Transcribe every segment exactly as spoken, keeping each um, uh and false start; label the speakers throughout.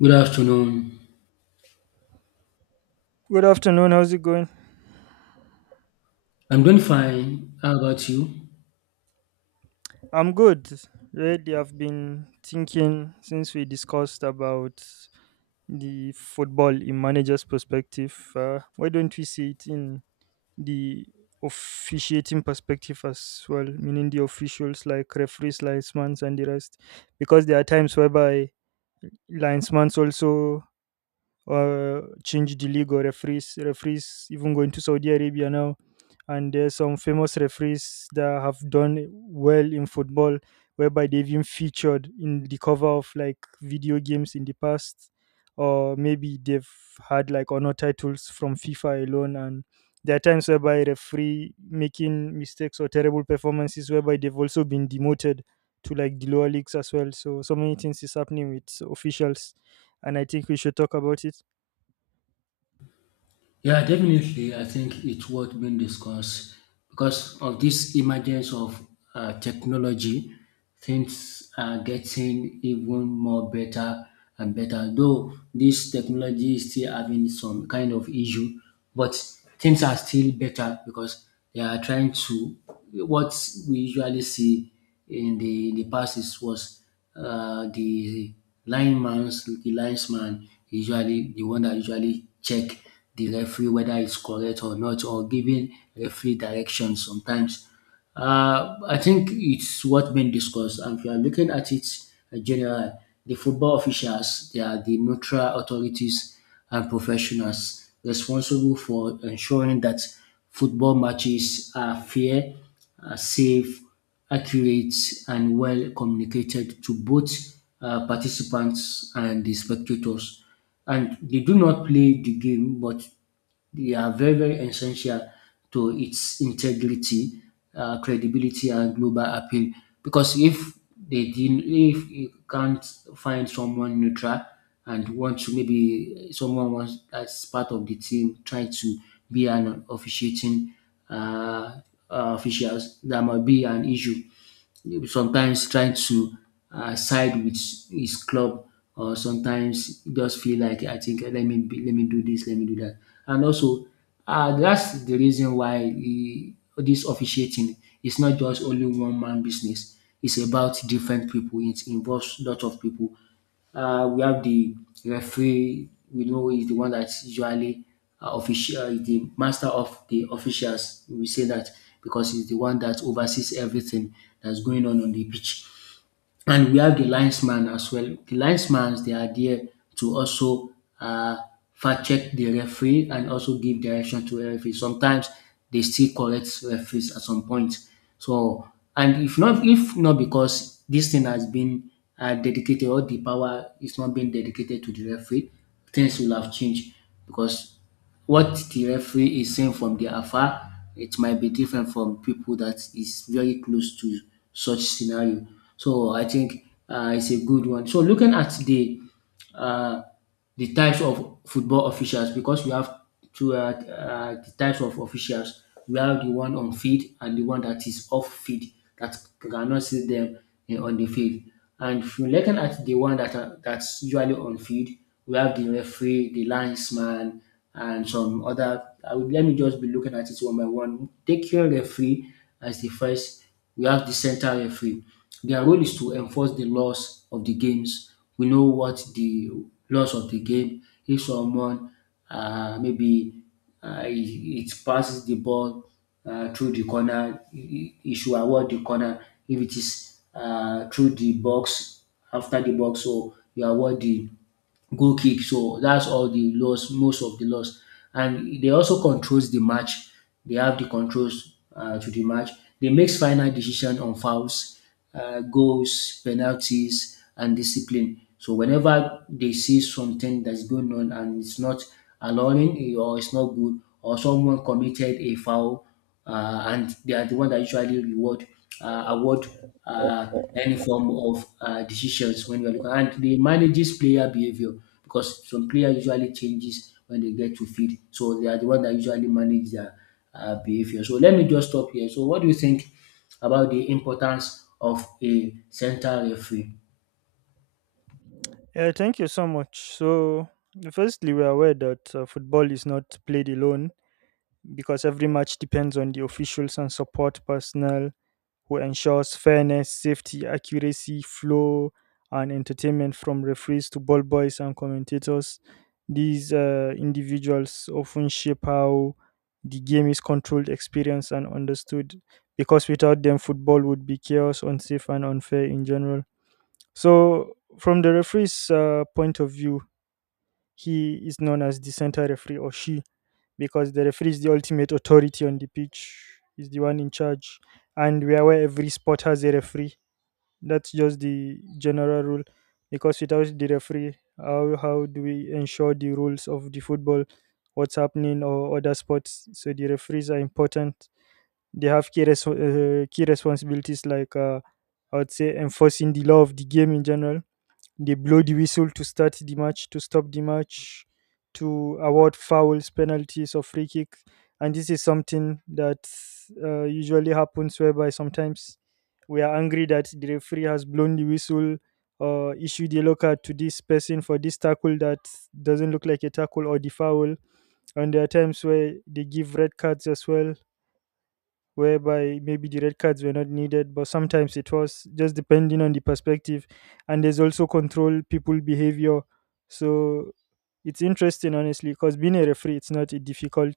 Speaker 1: Good afternoon.
Speaker 2: Good afternoon. How's it going?
Speaker 1: I'm doing fine. How about you?
Speaker 2: I'm good. Really, I've been thinking since we discussed about the football in manager's perspective. Uh, why don't we see it in the officiating perspective as well, meaning the officials like referees, linesmen, and the rest? Because there are times whereby linesmen also uh, change the league or referees. Referees even going to Saudi Arabia now, and there's some famous referees that have done well in football, whereby they've been featured in the cover of like video games in the past, or maybe they've had like honor titles from FIFA alone. And there are times whereby referee making mistakes or terrible performances, whereby they've also been demoted to like the lower leagues as well. So so many things is happening with officials, and I think we should talk about it.
Speaker 1: Yeah, definitely. I think it's worth being discussed because of this emergence of uh, technology. Things are getting even more better and better. Though this technology is still having some kind of issue, but things are still better because they are trying to what we usually see in the, in the past is was uh, the lineman's the linesman usually the one that usually check the referee whether it's correct or not, or giving referee directions sometimes. uh, I think it's what been discussed, and if you are looking at it in general, the football officials, they are the neutral authorities and professionals responsible for ensuring that football matches are fair, are safe, accurate, and well communicated to both uh, participants and the spectators. And they do not play the game, but they are very, very essential to its integrity, uh, credibility, and global appeal. Because if they didn't, if you can't find someone neutral and want to maybe someone wants as part of the team trying to be an officiating uh, uh, officials, that might be an issue sometimes trying to uh, side with his club, or sometimes he just feel like I think let me be, let me do this, let me do that. And also, uh, that's the reason why he, this officiating is not just only one man business. It's about different people, it involves lot of people. uh, we have the referee. We know is the one that's usually uh, official, is the master of the officials. We say that because he's the one that oversees everything that's going on on the pitch. And we have the linesman as well. The linesmans, they are there to also uh fact check the referee and also give direction to the referee. Sometimes they still correct referees at some point. So, and if not if not because this thing has been um dedicated, or the power is not being dedicated to the referee, things will have changed because what the referee is seeing from the afar, it might be different from people that is very close to such scenario. So I think uh, it's a good one. So looking at the uh, the types of football officials, because we have two uh, uh, the types of officials. We have the one on field and the one that is off field, that cannot see them eh, on the field. And if you're looking at the one that are, that's usually on field, we have the referee, the linesman, and some other. I will, let me just be looking at it one by one. Take your referee as the first. We have the center referee. Their role is to enforce the laws of the games. We know what the laws of the game. If someone uh, maybe uh, it, it passes the ball uh, through the corner, it he- should award the corner. If it is uh, through the box, after the box, so you award the goal kick. So that's all the loss, most of the loss. And they also controls the match. They have the controls uh, to the match. They makes final decision on fouls, uh, goals, penalties, and discipline. So whenever they see something that's going on and it's not allowing eh, or it's not good or someone committed a foul, uh, and they are the one that usually reward uh, award uh, any form of uh, decisions when you are looking. And they manages player behavior because some player usually changes when they get to field, so they are the one that usually manage their uh, behavior. So let me just stop here. So what do you think about the importance of a center referee?
Speaker 2: Yeah, thank you so much. So, firstly, we're aware that uh, football is not played alone because every match depends on the officials and support personnel who ensures fairness, safety, accuracy, flow, and entertainment from referees to ball boys and commentators. These uh, individuals often shape how the game is controlled, experienced, and understood because without them, football would be chaos, unsafe, and unfair in general. So, from the referee's uh, point of view, he is known as the center referee or she because the referee is the ultimate authority on the pitch. He's the one in charge, and we are aware every sport has a referee. That's just the general rule, because without the referee, how how do we ensure the rules of the football, what's happening, or other sports? So the referees are important. They have key res- uh, key responsibilities like uh, I would say enforcing the law of the game in general. They blow the whistle to start the match, to stop the match, to award fouls, penalties, or free kick. And this is something that uh, usually happens whereby sometimes we are angry that the referee has blown the whistle or issued a low card to this person for this tackle that doesn't look like a tackle or the foul. And there are times where they give red cards as well, whereby maybe the red cards were not needed, but sometimes it was just depending on the perspective. And there's also control people behavior. So it's interesting, honestly, because being a referee, it's not a difficult,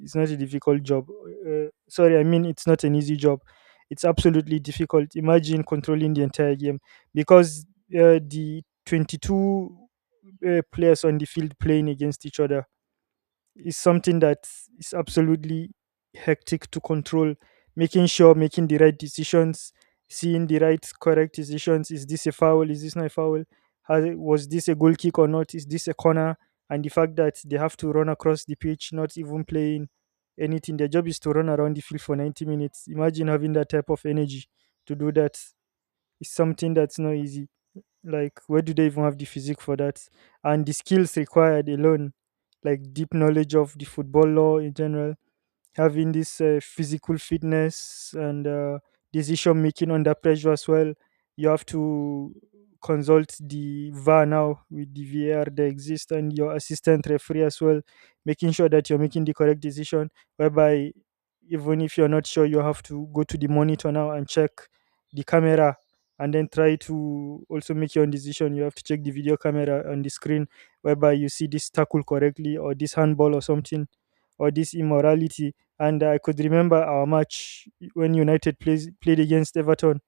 Speaker 2: it's not a difficult job. Uh, sorry, I mean it's not an easy job. It's absolutely difficult. Imagine controlling the entire game because uh, the twenty-two uh, players on the field playing against each other is something that is absolutely hectic to control, making sure, making the right decisions, seeing the right correct decisions. Is this a foul, is this not a foul? Has, was this a goal kick or not? Is this a corner? And the fact that they have to run across the pitch not even playing anything, their job is to run around the field for ninety minutes. Imagine having that type of energy to do that is something that's not easy. Like, where do they even have the physique for that? And the skills required alone, like deep knowledge of the football law in general, having this uh, physical fitness and uh, decision making under pressure as well. You have to consult the V A R now with the V A R that exists and your assistant referee as well, making sure that you're making the correct decision. Whereby, even if you're not sure, you have to go to the monitor now and check the camera and then try to also make your own decision. You have to check the video camera on the screen whereby you see this tackle correctly or this handball or something or this immorality. And I could remember our match when United plays, played against Everton.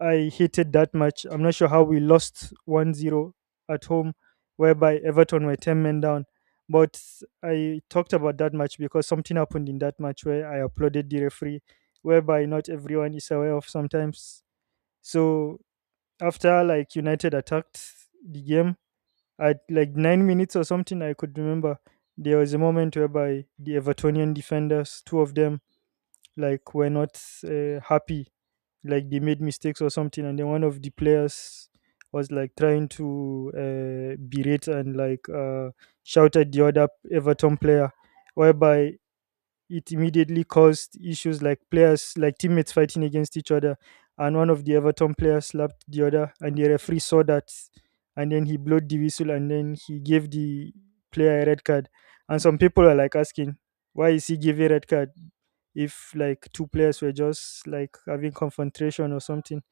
Speaker 2: I hated that match. I'm not sure how we lost one zero at home, whereby Everton were ten men down. But I talked about that match because something happened in that match where I applauded the referee, whereby not everyone is aware of sometimes. So after like United attacked the game at like nine minutes or something, I could remember there was a moment whereby the Evertonian defenders, two of them, like were not uh, happy, like they made mistakes or something, and then one of the players was like trying to uh, berate and like uh, shout at the other Everton player, whereby it immediately caused issues, like players, like teammates fighting against each other. And one of the Everton players slapped the other, and the referee saw that. And then he blew the whistle and then he gave the player a red card. And some people are like asking, why is he giving red card, if like two players were just like having confrontation or something?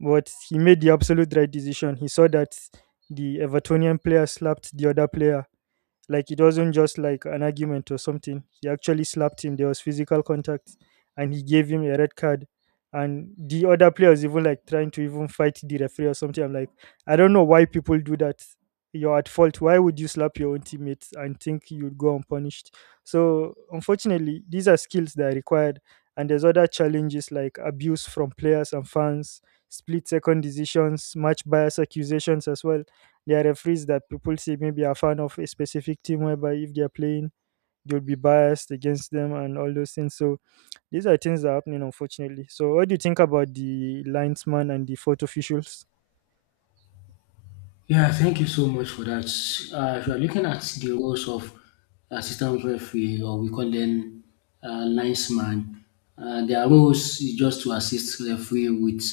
Speaker 2: But he made the absolute right decision. He saw that the Evertonian player slapped the other player. Like it wasn't just like an argument or something. He actually slapped him. There was physical contact, and he gave him a red card. And the other player was even like trying to even fight the referee or something. I'm like, I don't know why people do that. You're at fault. Why would you slap your own teammates and think you'd go unpunished? So unfortunately, these are skills that are required. And there's other challenges like abuse from players and fans, split second decisions, match bias accusations as well. There are referees that people say maybe are fan of a specific team, whereby if they're playing, they'll be biased against them and all those things. So these are things that are happening, unfortunately. So what do you think about the linesman and the photo officials?
Speaker 1: Yeah, thank you so much for that. Uh, if you are looking at the roles of assistant referee, or we call them uh, linesman, uh, their roles is just to assist referee with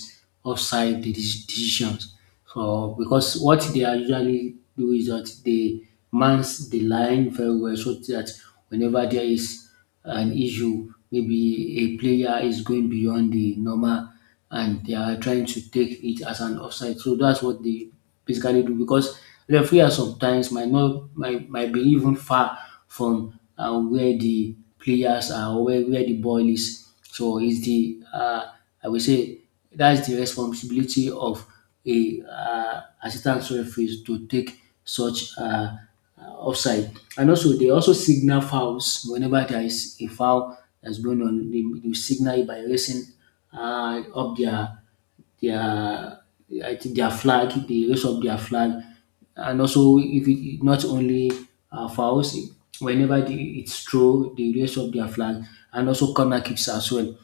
Speaker 1: offside de- decisions. So, because what they are usually do is that they mans the line very well, so that whenever there is an issue, maybe a player is going beyond the normal, and they are trying to take it as an offside. So that's what they basically do because referee are sometimes might not might, might be even far from uh, where the players are, or where, where the ball is. So it's the uh, I would say that's the responsibility of a uh, assistant referees to take such uh, uh, offside. And also, they also signal fouls whenever there is a foul that's going on. They, they signal it by raising uh, up their their I think their flag. They raise up their flag, and also if it not only uh, fouls, whenever the, it's true, they raise up their flag, and also corner kicks as well.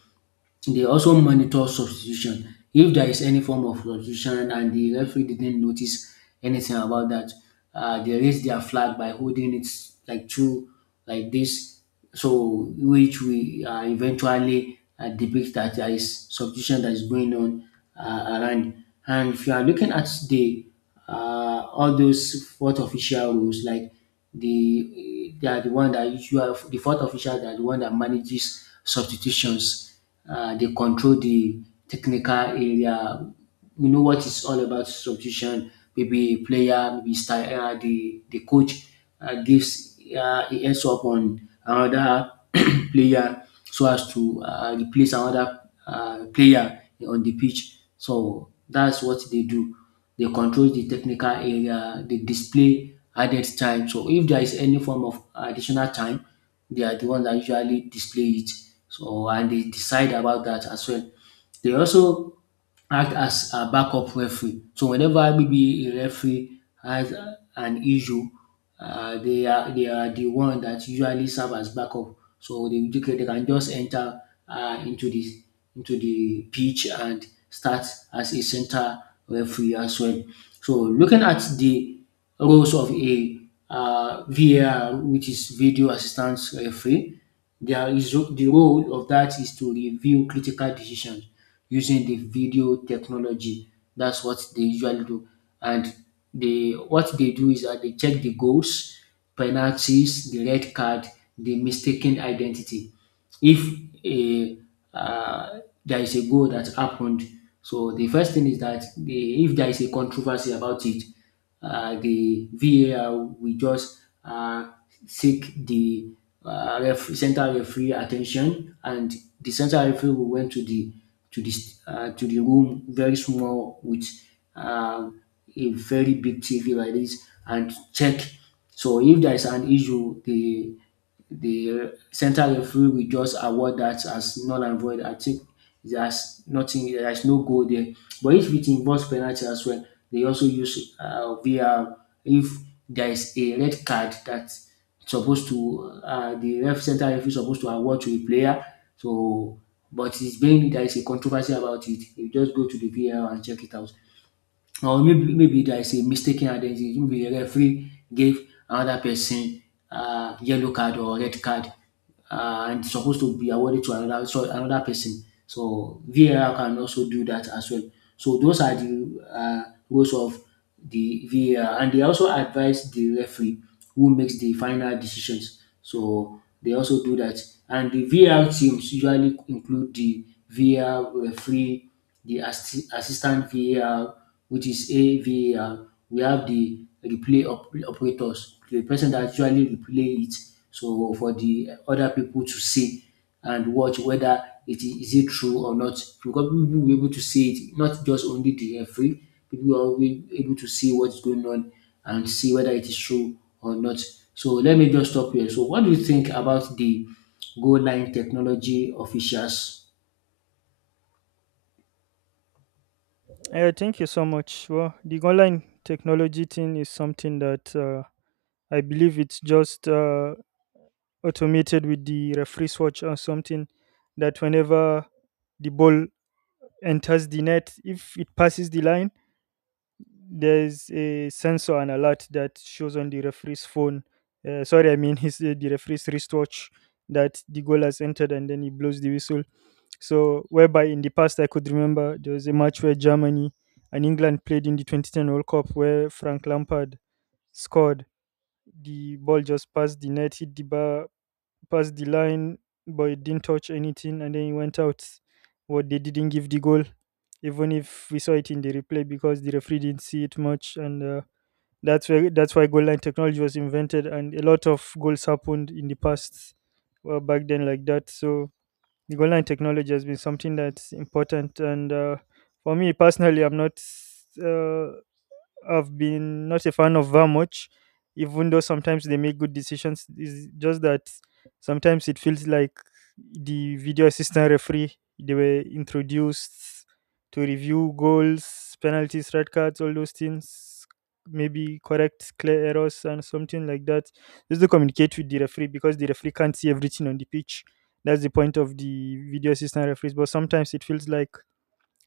Speaker 1: They also monitor substitution. If there is any form of substitution and the referee didn't notice anything about that, uh, they raise their flag by holding it like two, like this. So, which we uh, eventually uh, depict that there is substitution that is going on uh, around. And if you are looking at the uh, all those fourth official rules, like the they are the one that you are the fourth official, they are the one that manages substitutions. uh, they control the technical area. We know what it's all about substitution. Maybe player, maybe style, uh, the the coach uh, gives uh, a heads up on another player so as to uh, replace another uh, player on the pitch. So that's what they do. They control the technical area. They display added time. So if there is any form of additional time, they are the one that usually display it. So, and they decide about that as well. They also act as a backup referee. So whenever maybe a referee has uh, an issue, uh, they are they are the one that usually serve as backup. So they they can they can just enter uh, into the into the pitch and start as a center referee as well. So looking at the roles of a uh, VAR, which is video assistance referee. There is the role of that is to review critical decisions using the video technology. That's what they usually do. And they what they do is that they check the goals, penalties, the red card, the mistaken identity. If a uh, there is a goal that happened, so the first thing is that they, if there is a controversy about it, uh, the VAR will just uh, seek the uh, ref- central referee attention, and the central referee will went to the to the st- uh, to the room very small with um, a very big T V like this and check. So if there is an issue, the the center referee will just award that as null and void. I think there's nothing, there's no goal there. But if it involves penalty as well, they also use uh, V R. If there is a red card that's supposed to, uh, the ref center referee is supposed to award to a player. So, but it's being there is a controversy about it. You just go to the V R and check it out. Or maybe maybe there is a mistaken identity, maybe the referee gave another person uh, yellow card or red card, uh, and it's supposed to be awarded to another, so another person, so VAR can also do that as well. So those are the uh, rules of the VAR. And they also advise the referee who makes the final decisions, so they also do that. And the VAR teams usually include the VAR referee, the assi- assistant VAR, which is a var. We have the replay op- operators, the person that actually replay it, so for the other people to see and watch whether it is, is it true or not. Because people will be able to see it, not just only the referee. People will be able to see what's going on and see whether it is true or not. So let me just stop here. So what do you think about the goal line technology officials?
Speaker 2: Yeah, thank you so much. Well, the online technology thing is something that uh, I believe it's just uh, automated with the referee swatch or something, that whenever the ball enters the net, if it passes the line, there's a sensor and alert that shows on the referee's phone. Uh, sorry, I mean his uh, the referee's wristwatch that the goal has entered, and then he blows the whistle. So, whereby in the past I could remember there was a match where Germany and England played in the twenty ten World Cup where Frank Lampard scored. The ball just passed the net, hit the bar, passed the line, but it didn't touch anything, and then it went out. What, they didn't give the goal even if we saw it in the replay because the referee didn't see it much. And uh, that's where that's why goal line technology was invented, and a lot of goals happened in the past, well, back then like that. So the goal line technology has been something that's important, and uh, for me personally, I'm not uh, I've been not a fan of that much, even though sometimes they make good decisions. It's just that sometimes it feels like the video assistant referee, they were introduced to review goals, penalties, red cards, all those things, maybe correct clear errors and something like that. Just to communicate with the referee because the referee can't see everything on the pitch. That's the point of the video assistant referees. But sometimes it feels like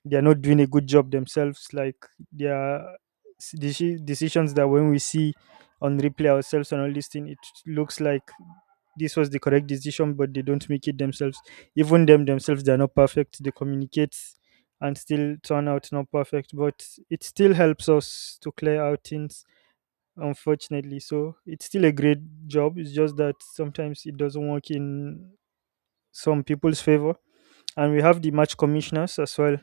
Speaker 2: they're not doing a good job themselves. Like there are s- deci- decisions that when we see on replay ourselves and all this thing, it looks like this was the correct decision, but they don't make it themselves. Even them themselves, they're not perfect. They communicate and still turn out not perfect, but it still helps us to clear out things. Unfortunately, so it's still a great job. It's just that sometimes it doesn't work in some people's favor. And we have the match commissioners as well,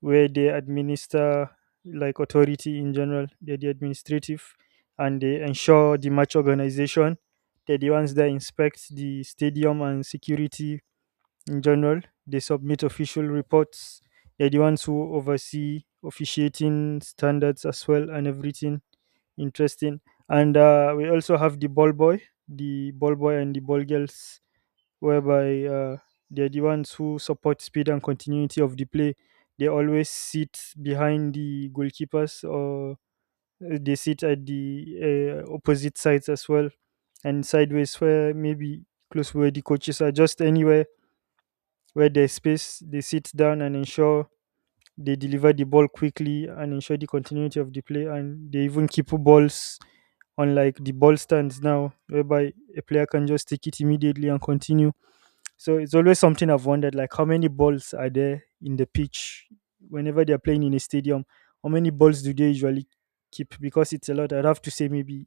Speaker 2: where they administer like authority in general. They're the administrative, and they ensure the match organization. They're the ones that inspect the stadium and security in general. They submit official reports. They're the ones who oversee officiating standards as well, and everything interesting. And uh, we also have the ball boy, the ball boy and the ball girls, whereby uh, they're the ones who support speed and continuity of the play. They always sit behind the goalkeepers or uh, they sit at the uh, opposite sides as well, and sideways where maybe close where the coaches are, just anywhere where there's space they sit down and ensure they deliver the ball quickly and ensure the continuity of the play. And they even keep balls on like the ball stands now, whereby a player can just take it immediately and continue. So it's always something I've wondered, like how many balls are there in the pitch whenever they're playing in a stadium? How many balls do they usually keep? Because it's a lot. I'd have to say maybe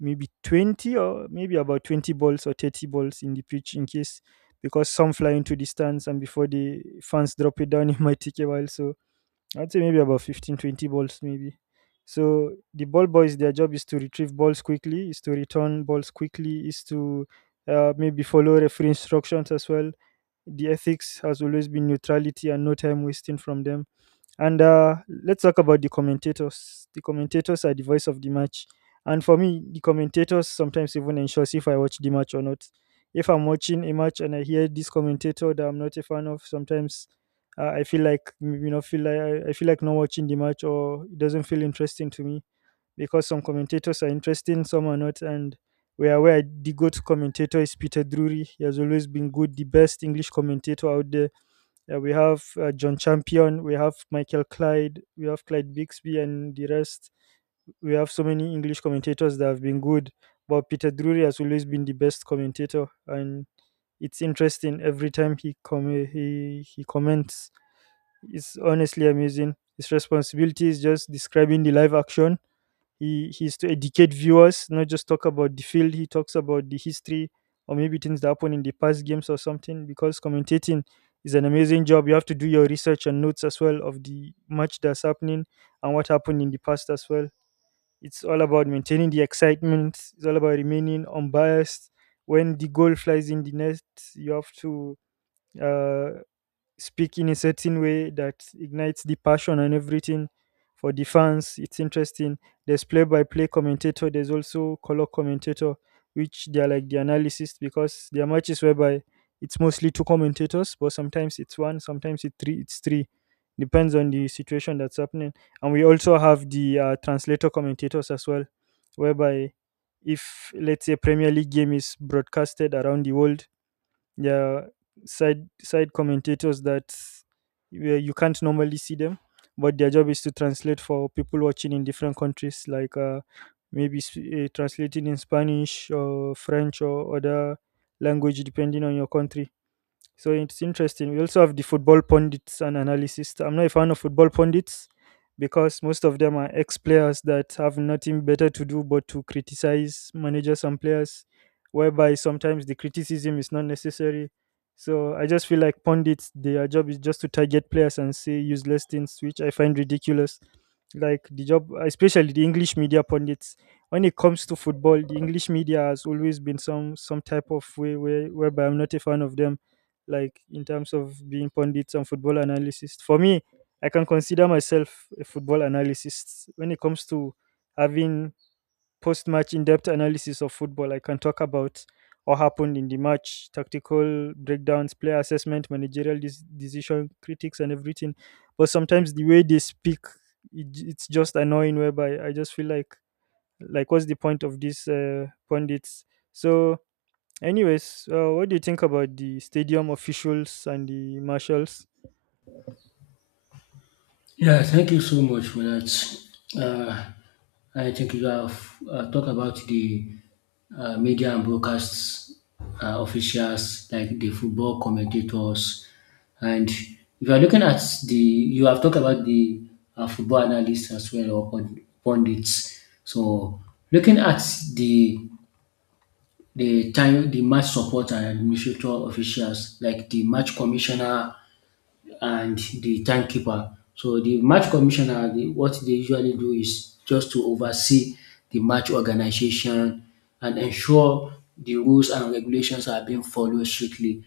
Speaker 2: maybe twenty or maybe about twenty balls or thirty balls in the pitch in case because some fly into the stands and before the fans drop it down it might take a while. So I'd say maybe about fifteen, twenty balls maybe. So the ball boys their job is to retrieve balls quickly, is to return balls quickly, is to uh, maybe follow referee instructions as well. The ethics has always been neutrality and no time wasting from them. And uh, let's talk about the commentators. The commentators are the voice of the match. And for me, the commentators sometimes even ensures if I watch the match or not. If I'm watching a match and I hear this commentator that I'm not a fan of, sometimes uh, I feel like you know feel like I feel like not watching the match, or it doesn't feel interesting to me because some commentators are interesting, some are not. And we are aware the GOAT commentator is Peter Drury. He has always been good, the best English commentator out there. Uh, we have uh, John Champion, we have Michael Clyde, we have Clyde Bixby, and the rest. We have so many English commentators that have been good, but Peter Drury has always been the best commentator, and it's interesting every time he com- he he comments. It's honestly amazing. His responsibility is just describing the live action. He he's to educate viewers, not just talk about the field. He talks about the history or maybe things that happen in the past games or something. Because commentating is an amazing job. You have to do your research and notes as well of the match that's happening and what happened in the past as well. It's all about maintaining the excitement. It's all about remaining unbiased. When the goal flies in the net, you have to uh, speak in a certain way that ignites the passion and everything for the fans. It's interesting. There's play-by-play commentator. There's also color commentator, which they are like the analysis because there are matches whereby it's mostly two commentators, but sometimes it's one, sometimes it's three. It's three, depends on the situation that's happening. And we also have the uh, translator commentators as well, whereby if let's say Premier League game is broadcasted around the world, yeah, side side commentators that, where you can't normally see them, but their job is to translate for people watching in different countries, like uh, maybe uh, translating in Spanish or French or other language depending on your country. So it's interesting. We also have the football pundits and analysis. I'm not a fan of football pundits because most of them are ex players that have nothing better to do but to criticize managers and players, whereby sometimes the criticism is not necessary. So I just feel like pundits, their job is just to target players and say useless things, which I find ridiculous. Like the job, especially the English media pundits. When it comes to football, the English media has always been some some type of way where, whereby I'm not a fan of them like in terms of being pundits and football analysts. For me, I can consider myself a football analyst when it comes to having post match in depth analysis of football. I can talk about what happened in the match, tactical breakdowns, player assessment, managerial dis- decision, critics, and everything. But sometimes the way they speak, it, j- it's just annoying. Whereby I just feel like, like, what's the point of these uh, pundits? So anyways, uh, what do you think about the stadium officials and the marshals?
Speaker 1: Yeah, thank you so much for that. Uh, I think you have uh, talked about the uh, media and broadcast uh, officials, like the football commentators. And if you are looking at the, you have talked about the uh, football analysts as well, or pund- pundits. So looking at the the time, the match support and administrator officials, like the match commissioner and the timekeeper. So the match commissioner, the, what they usually do is just to oversee the match organization and ensure the rules and regulations are being followed strictly.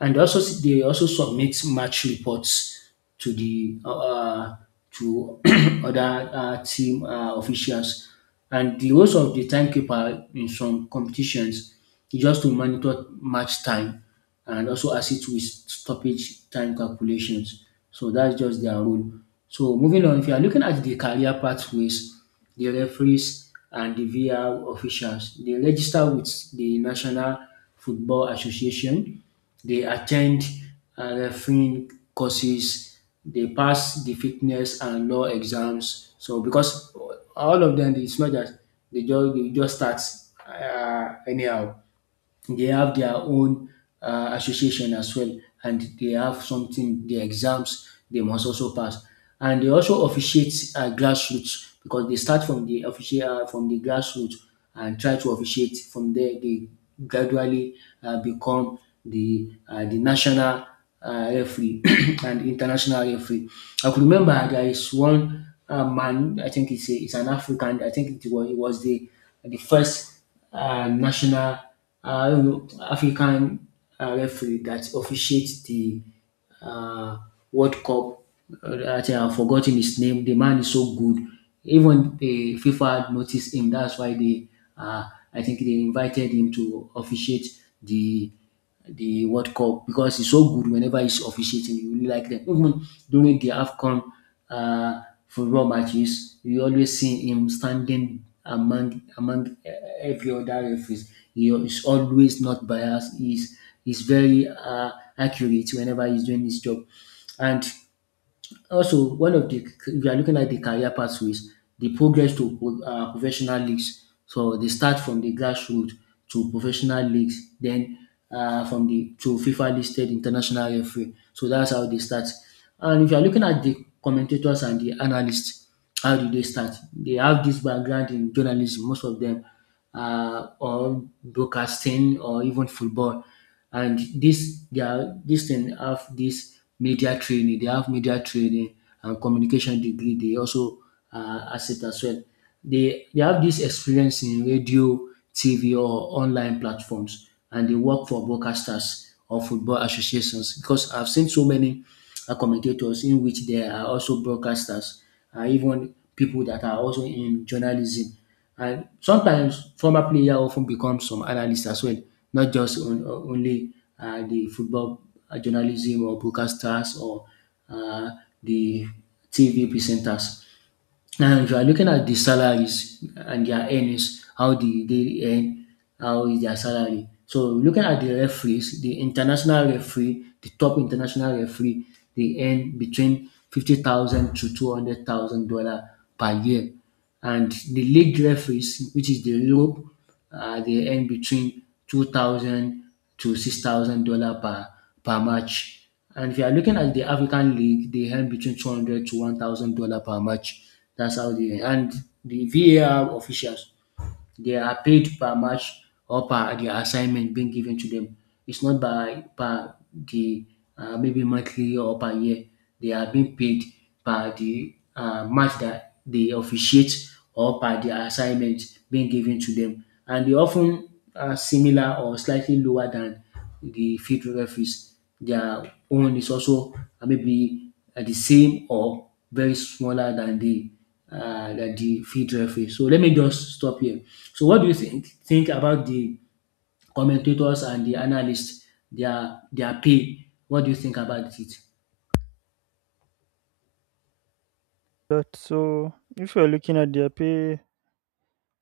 Speaker 1: And also, s- they also submit match reports to the uh, uh, to other uh, team uh, officials. And the roles of the timekeeper in some competitions is just to monitor match time and also assist with stoppage time calculations. So that's just their role. So moving on, if you are looking at the career pathways, the referees and the V R officials, they register with the National Football Association. They attend uh, refereeing courses. They pass the fitness and law exams. So because all of them, it's not that they just they just start uh, anyhow, they have their own uh, association as well, and they have something, the exams they must also pass, and they also officiate uh, grassroots, because they start from the official uh, from the grassroots and try to officiate from there. They gradually uh, become the uh, the national uh, referee and international referee. I could remember there is one uh, man. I think it's, a, it's an African. I think it was, it was the the first uh, national, uh, I don't know, African uh, referee that officiates the uh, World Cup. Uh, that I I've forgotten his name. The man is so good. Even the FIFA noticed him. That's why they, uh, I think they invited him to officiate the the World Cup because he's so good. Whenever he's officiating, you really like them. Even during the Afcon uh, football matches, you always see him standing among among eh, every other referees. He is always not biased. He's he's very uh, accurate whenever he's doing his job, and also, one of the, if you are looking at the career pathways, the progress to pro- uh, professional leagues. So they start from the grassroots to professional leagues, then uh, from the to FIFA listed international referee. So that's how they start. And if you are looking at the commentators and the analysts, how do they start? They have this background in journalism, most of them, uh, or broadcasting or even football, and this their this thing have this media training. They have media training and communication degree. They also uh, accept as well. They they have this experience in radio, TV, or online platforms, and they work for broadcasters or football associations, because I've seen so many uh, commentators in which they are also broadcasters, and even people that are also in journalism, and sometimes former player often ten become some analyst as well, not just on- on- only um the football uh, journalism or broadcasters or um the T V presenters. Now, if you are looking at the salaries and their earnings, how they, they earn, how is their salary. So looking at the referees, the international referee, the top international referee, they earn between fifty thousand to two hundred thousand dollar per year, and the league referees, which is the Europe, uh, they earn between two thousand to six thousand dollar per per match. And if you are looking at the African League, they earn between two hundred to one thousand dollar per match. That's how they earn. And the V A R officials, they are paid per match or per the assignment being given to them. It's not by per the uh, maybe monthly or per year. They are being paid per the uh, match that they officiate or per the assignment being given to them. And they often are similar or slightly lower than the field referees. Their own is also uh, maybe uh, the same or very smaller than the uh, that the field referee. So let me just stop here. So what do you think think about the commentators and the analysts, their their pay? What do you think about it?
Speaker 2: That so, if we are looking at their pay,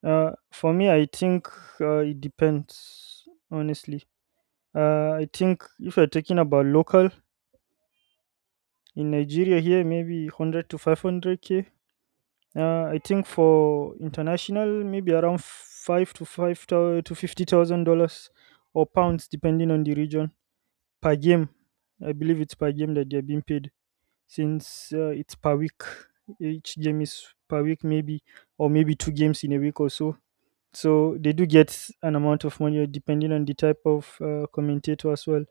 Speaker 2: uh, for me, I think uh, it depends. Honestly, uh, I think if we are talking about local in Nigeria here, maybe hundred to five hundred k. Uh, I think for international, maybe around five to five thou- to fifty thousand dollars or pounds, depending on the region per game. I believe it's per game that they're being paid, since uh, it's per week. Each game is per week maybe, or maybe two games in a week or so. So they do get an amount of money uh, depending on the type of uh, commentator as well.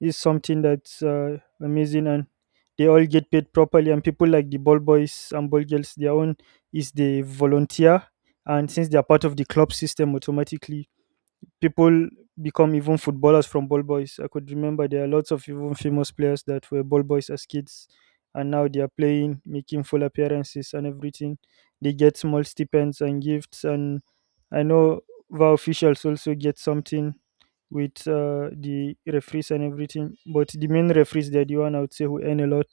Speaker 2: Is something that's uh, amazing, and they all get paid properly. And people like the ball boys and ball girls, their own is the volunteer, and since they are part of the club system automatically, people become even footballers from ball boys. I could remember there are lots of even famous players that were ball boys as kids, and now they are playing, making full appearances and everything. They get small stipends and gifts, and I know VAR officials also get something with uh, the referees and everything. But the main referees, they're the one I would say who earn a lot,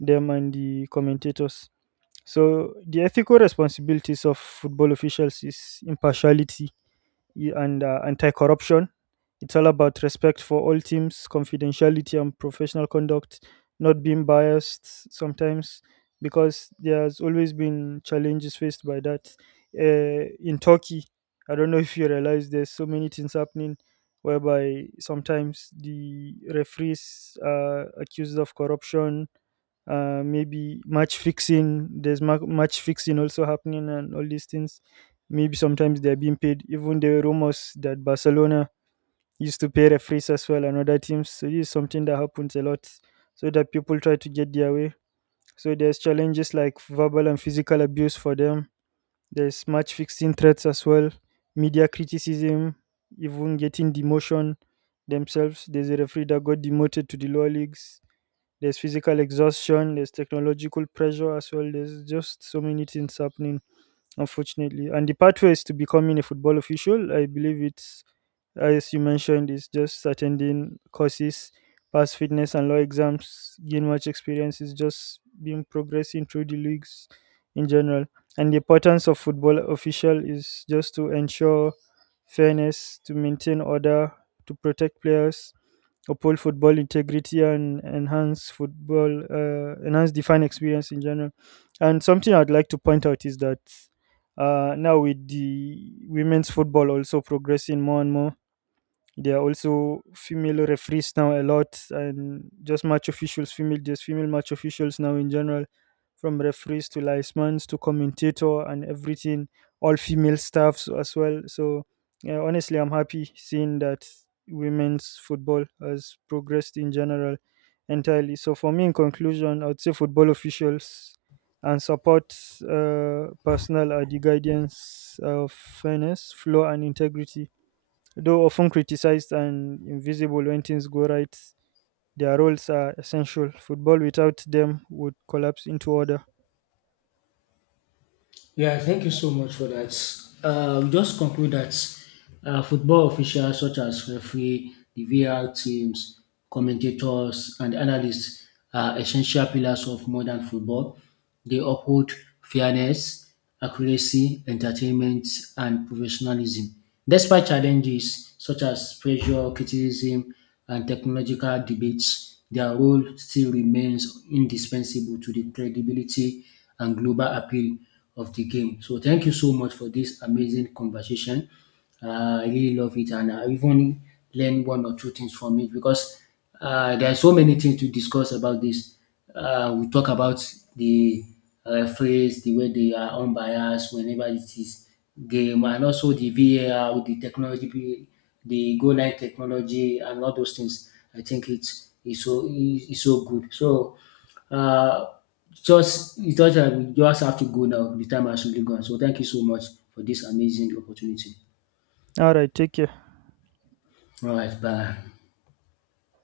Speaker 2: them and the commentators. So the ethical responsibilities of football officials is impartiality y- and uh, anti-corruption. It's all about respect for all teams, confidentiality and professional conduct, not being biased sometimes because there's always been challenges faced by that. Uh, in Turkey, I don't know if you realize there's so many things happening whereby sometimes the referees are accused of corruption, uh, maybe match fixing. There's ma- match fixing also happening, and all these things, maybe sometimes they're being paid. Even there were rumors that Barcelona used to pay referees as well, and other teams, so this is something that happens a lot, so that people try to get their way. So there's challenges like verbal and physical abuse for them, there's match fixing threats as well, media criticism, even getting demotion themselves. There's a referee that got demoted to the lower leagues. There's physical exhaustion, there's technological pressure as well. There's just so many things happening, unfortunately. And the pathways to becoming a football official, I believe it's, as you mentioned, is just attending courses, pass fitness and law exams, gain much experience, is just being progressing through the leagues in general. And the importance of football official is just to ensure fairness, to maintain order, to protect players, uphold football integrity, and enhance football uh, enhance the fan experience in general. And something I'd like to point out is that uh, now with the women's football also progressing more and more, there are also female referees now a lot, and just match officials, female, just female match officials now in general, from referees to linesmans to commentator and everything, all female staffs as well. So yeah, honestly, I'm happy seeing that women's football has progressed in general entirely. So for me, in conclusion, I would say football officials and support uh, personnel are the guardians of fairness, flow, and integrity. Though often criticized and invisible when things go right, their roles are essential. Football without them would collapse into order.
Speaker 1: Yeah, thank you so much for that. Uh, we just conclude that uh, football officials such as referee, the V A R teams, commentators, and analysts are essential pillars of modern football. They uphold fairness, accuracy, entertainment, and professionalism. Despite challenges such as pressure, criticism, and technological debates, their role still remains indispensable to the credibility and global appeal of the game. So thank you so much for this amazing conversation. Uh, I really love it, and I even learned one or two things from it, because uh, there are so many things to discuss about this. Uh, we talk about the referees, the way they are unbiased whenever it is game, and also the V A R, the technology, the goal line technology, and all those things. I think it's it's so it's so good. So. Uh, just it just that we just have to go now. The time has really gone. So thank you so much for this amazing opportunity.
Speaker 2: All right, take care.
Speaker 1: All right, bye.